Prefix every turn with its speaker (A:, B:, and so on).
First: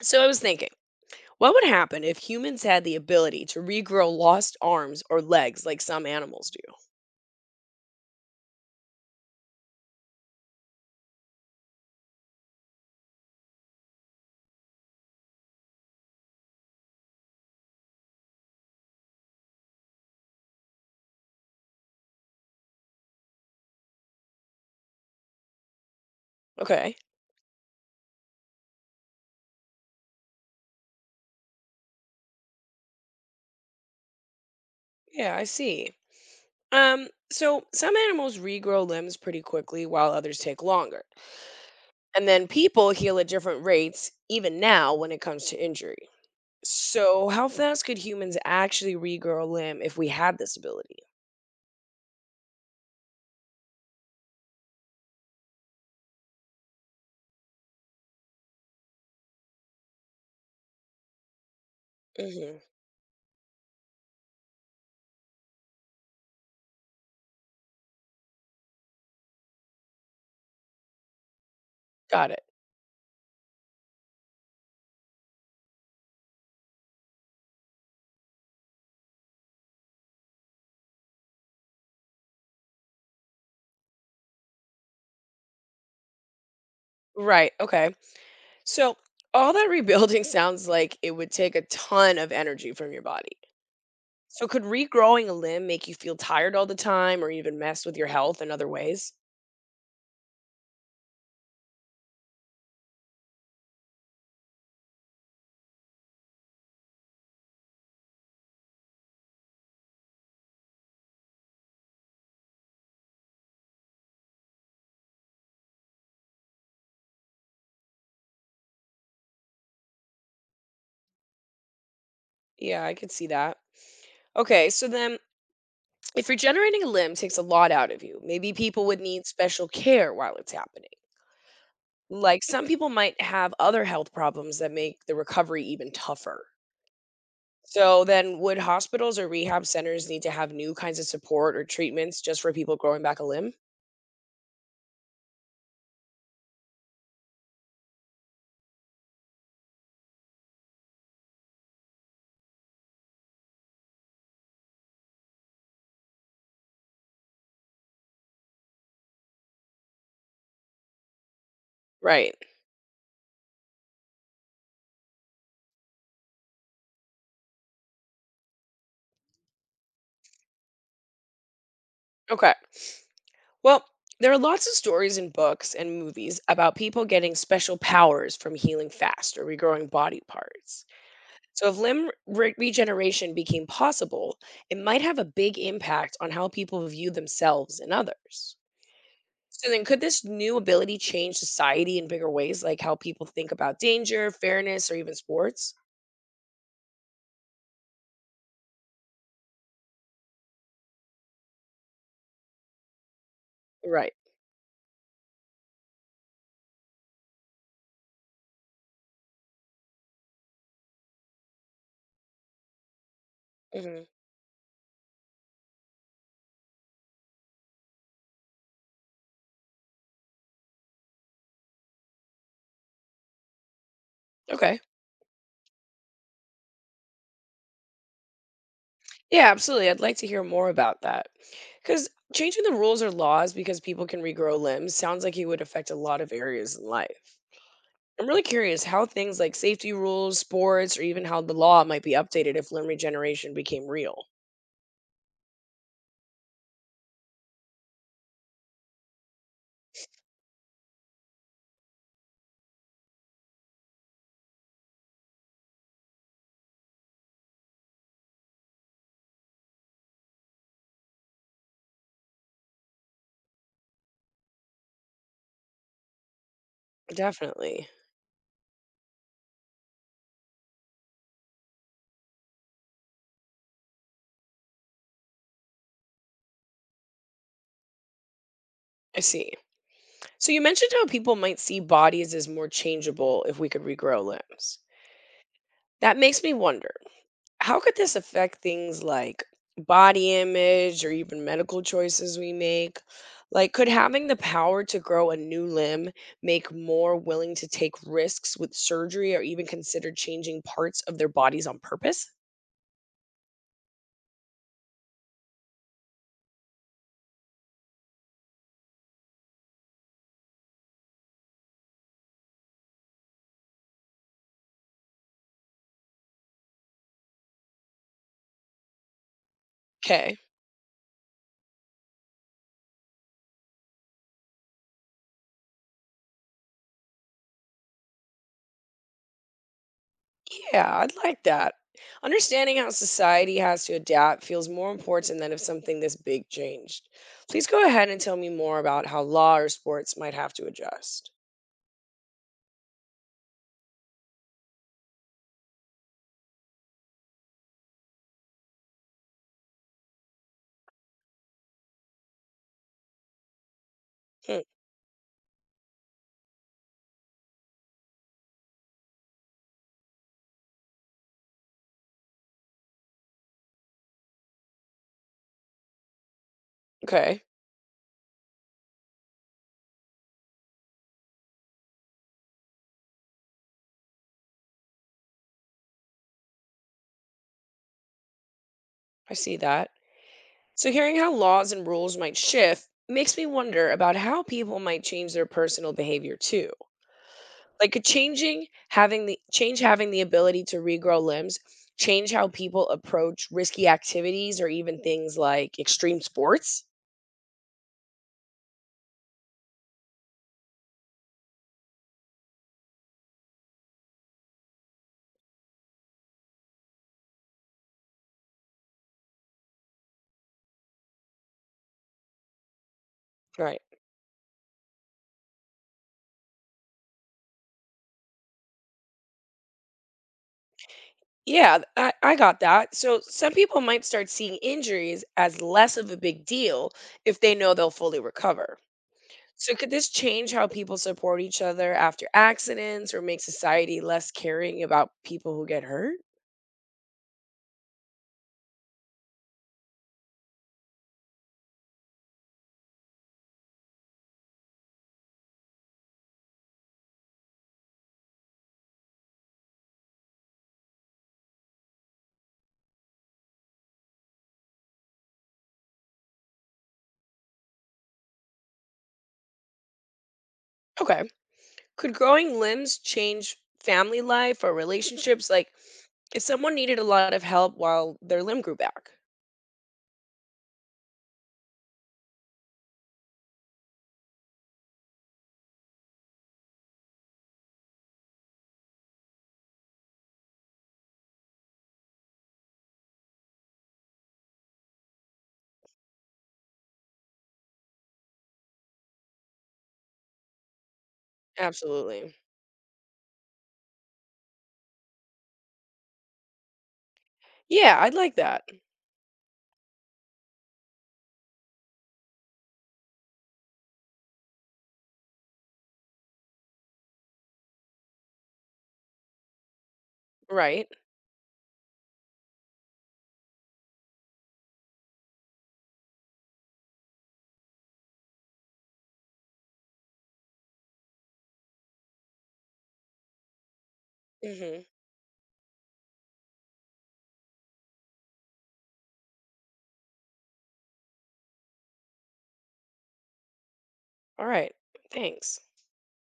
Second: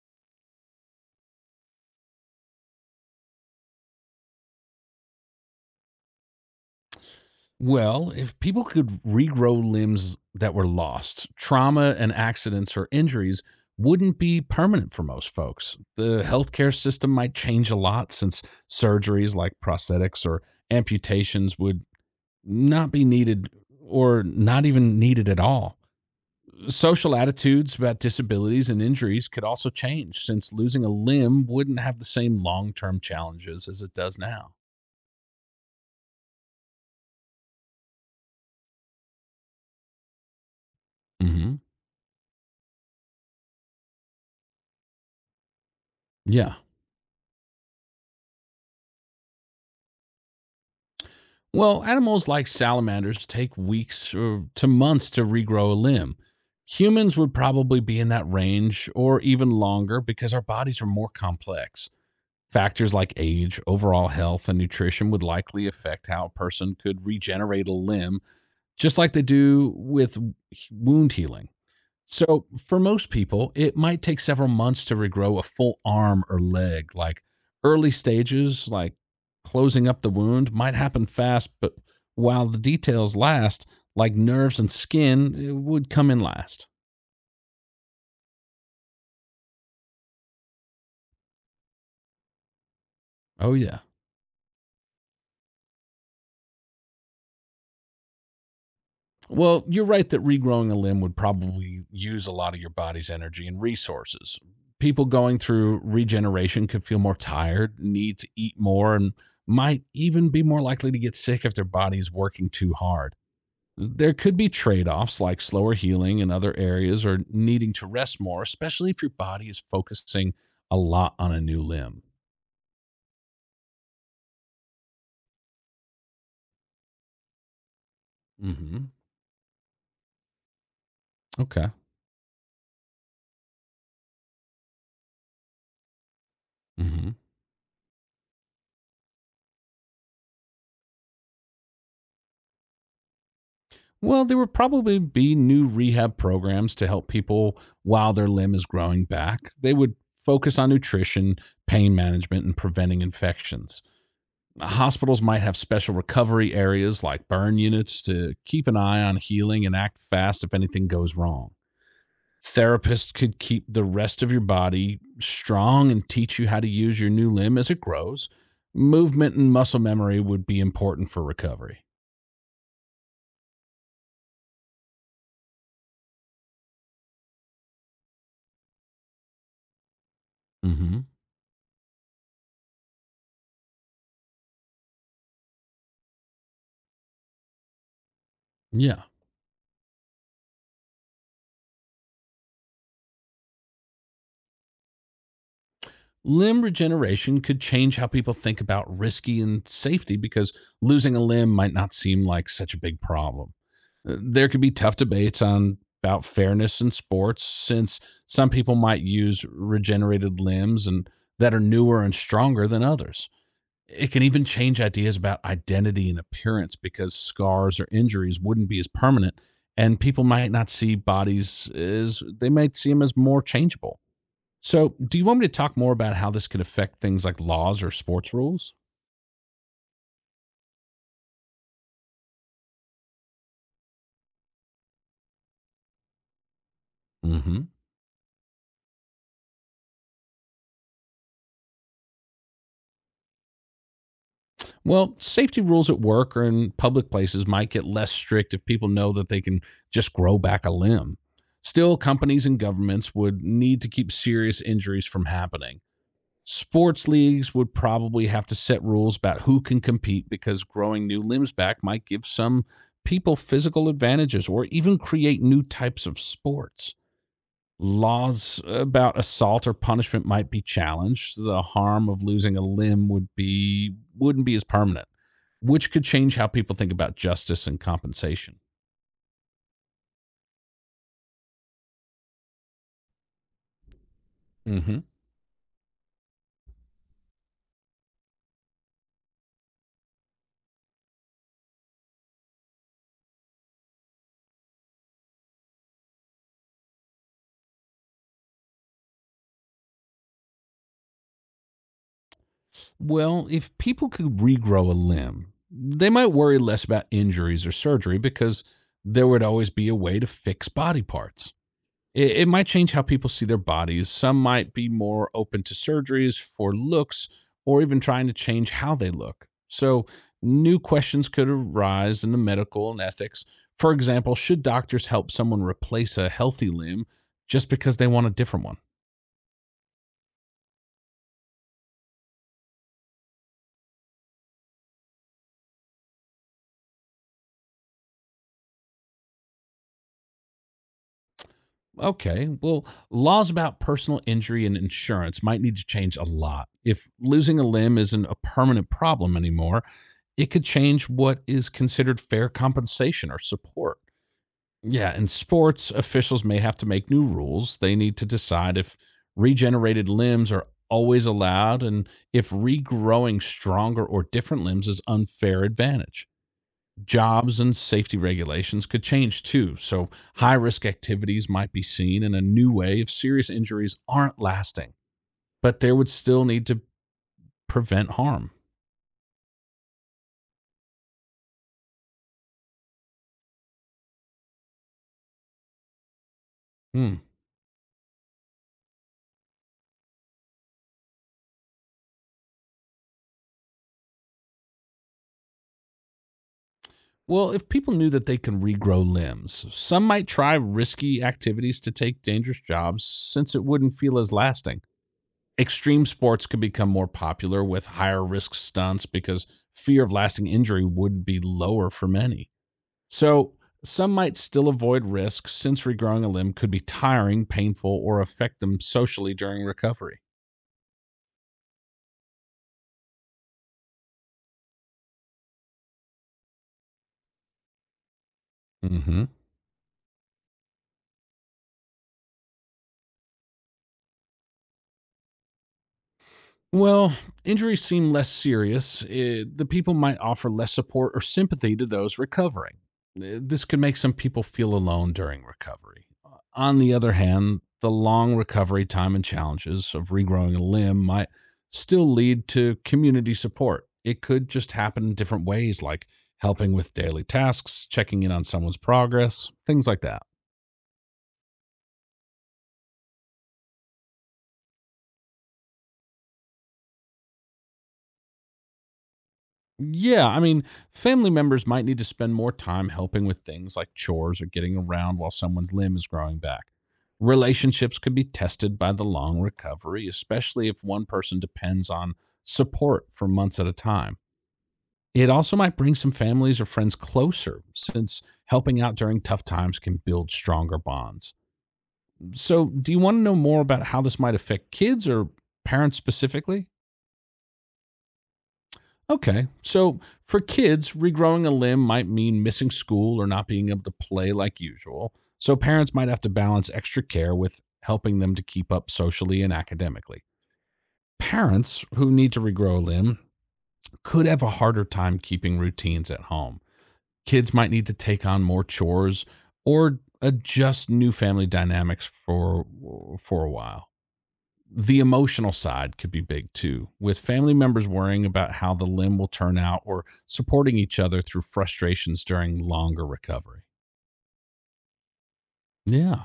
A: So I was thinking, what would happen if humans had the ability to regrow lost arms or legs like some animals do?
B: Well, if people could regrow limbs that were lost, trauma and accidents or injuries wouldn't be permanent for most folks. The healthcare system might change a lot since surgeries like prosthetics or amputations would not be needed or not even needed at all.
A: Okay.
B: Social attitudes about disabilities and injuries could also change since losing a limb wouldn't have the same long term challenges as it does now.
A: Yeah, I see. So some animals regrow limbs pretty quickly while others take longer.
B: Hmm.
A: And then people heal at different rates even now when it comes to injury.
B: Yeah.
A: So how fast could humans actually regrow a limb if we had this ability?
B: Well, animals like salamanders take weeks or to months to regrow a limb. Humans would probably be in that range or even longer because our bodies are more complex.
A: hmm
B: Factors like age, overall health, and nutrition would likely affect how a person could regenerate a limb, just like they do with wound healing.
A: Got it.
B: So, for most people, it might take several months to regrow a full arm or leg. Like early stages, like closing up the wound, might happen fast, but while the details last, like nerves and skin, it would come in last.
A: Right. Okay. So all that rebuilding sounds like it would take a ton of energy from your body.
B: Oh, yeah.
A: So could regrowing a limb make you feel tired all the time or even mess with your health in other ways?
B: Well, you're right that regrowing a limb would probably use a lot of your body's energy and resources. People going through regeneration could feel more tired, need to eat more, and might even be more likely to get sick if their body's working too hard. There could be trade offs like slower healing in other areas or needing to rest more, especially if your body is focusing a lot on a new limb.
A: Yeah, I could see that. Okay, so then if regenerating a limb takes a lot out of you, maybe people
B: Hmm.
A: would need special care while it's happening.
B: Okay.
A: Like some people might have other health problems that make the recovery even tougher.
B: Hmm.
A: So then would hospitals or rehab centers need to have new kinds of support or treatments just for people growing back a limb?
B: Well, there would probably be new rehab programs to help people while their limb is growing back. They would focus on nutrition, pain management, and preventing infections. Hospitals might have special recovery areas like burn units to keep an eye on healing and act fast if anything goes wrong.
A: Right.
B: Therapist could keep the rest of your body strong and teach you how to use your new limb as it grows. Movement and muscle memory would be important for recovery.
A: Okay. Well, there are lots of stories in books and movies about people getting special powers from healing fast or regrowing body parts.
B: Mm-hmm.
A: So, if regeneration became possible, it might have a big impact on how people view themselves and others.
B: Yeah.
A: So, then could this new ability change society in bigger ways, like how people think about danger, fairness, or even sports?
B: Limb regeneration could change how people think about risky and safety because losing a limb might not seem like such a big problem.
A: Right.
B: There could be tough debates on about fairness in sports since some people might use regenerated limbs and that are newer and stronger than others.
A: Hmm.
B: It can even change ideas about identity and appearance because scars or injuries wouldn't be as permanent, and people might not see bodies as they might see them as more changeable.
A: Okay.
B: So, do you want me to talk more about how this could affect things like laws or sports rules?
A: Yeah, absolutely. I'd like to hear more about that. Because changing the rules or laws because people can regrow limbs sounds like it would affect a lot of areas in life.
B: Hmm.
A: I'm really curious how things like safety rules, sports, or even how the law might be updated if limb regeneration became real.
B: Well, safety rules at work or in public places might get less strict if people know that they can just grow back a limb. Still, companies and governments would need to keep serious injuries from happening. Sports leagues would probably have to set rules about who can compete because growing new limbs back might give some people physical advantages or even create new types of sports.
A: Definitely.
B: Laws about assault or punishment might be challenged. The harm of losing a limb wouldn't be as permanent, which could change how people think about justice and compensation.
A: I see. So you mentioned how people might see bodies as more changeable if we could regrow limbs.
B: Mm-hmm.
A: That makes me wonder, how could this affect things like body image or even medical choices we make? Like, could having the power to grow a new limb make more willing to take risks with surgery or even consider changing parts of their bodies on purpose?
B: Well, if people could regrow a limb, they might worry less about injuries or surgery because there would always be a way to fix body parts. It might change how people see their bodies. Some might be more open to surgeries for looks or even trying to change how they look. So,
A: Okay.
B: new questions could arise in the medical and ethics. For example, should doctors help someone replace a healthy limb just because they want a different one?
A: Yeah, I'd like that. Understanding how society has to adapt feels more important than if something this big changed. Please go ahead and tell me more about how law or sports might have to adjust.
B: Okay. Well, laws about personal injury and insurance might need to change a lot. If losing a limb isn't a permanent problem anymore, it could change what is considered fair compensation or support.
A: Hmm.
B: Yeah, in sports, officials may have to make new rules. They need to decide if regenerated limbs are always allowed and if regrowing stronger or different limbs is unfair advantage.
A: Okay,
B: Jobs and safety regulations could change too, so high risk activities might be seen in a new way if serious injuries aren't lasting, but there would still need to prevent harm.
A: I see that. So, hearing how laws and rules might shift makes me wonder about how people might change their personal behavior too.
B: Hmm.
A: Like, could changing having the change having the ability to regrow limbs change how people approach risky activities or even things like extreme sports?
B: Well, if people knew that they can regrow limbs, some might try risky activities to take dangerous jobs since it wouldn't feel as lasting. Extreme sports could become more popular with higher risk stunts because fear of lasting injury would be lower for many. So,
A: Right.
B: some might still avoid risk since regrowing a limb could be tiring, painful, or affect them socially during recovery.
A: Yeah, I got that. So, some people might start seeing injuries as less of a big deal if they know they'll fully recover.
B: Hmm.
A: So could this change how people support each other after accidents or make society less caring about people who get hurt?
B: Well, injuries seem less serious. The people might offer less support or sympathy to those recovering. This could make some people feel alone during recovery. On the other hand, the long recovery time and challenges of regrowing a limb might still lead to community support. It could just happen in different ways, like helping with daily tasks, checking in on someone's progress, things like that.
A: Okay. Could growing limbs change family life or relationships? Like if someone needed a lot of help while their limb grew back.
B: Yeah, I mean, family members might need to spend more time helping with things like chores or getting around while someone's limb is growing back. Relationships could be tested by the long recovery, especially if one person depends on support for months at a time. It also might bring some families or friends closer since helping out during tough times can build stronger bonds.
A: Absolutely.
B: So, do you want to know more about how this might affect kids or parents specifically?
A: Yeah, I'd like that.
B: Okay. So for kids, regrowing a limb might mean missing school or not being able to play like usual. So parents might have to balance extra care with helping them to keep up socially and academically.
A: Right.
B: Parents who need to regrow a limb could have a harder time keeping routines at home. Kids might need to take on more chores or adjust new family dynamics for a while.
A: Hmm.
B: The emotional side could be big too, with family members worrying about how the limb will turn out or supporting each other through frustrations during longer recovery.
A: All right. Thanks.
B: Yeah.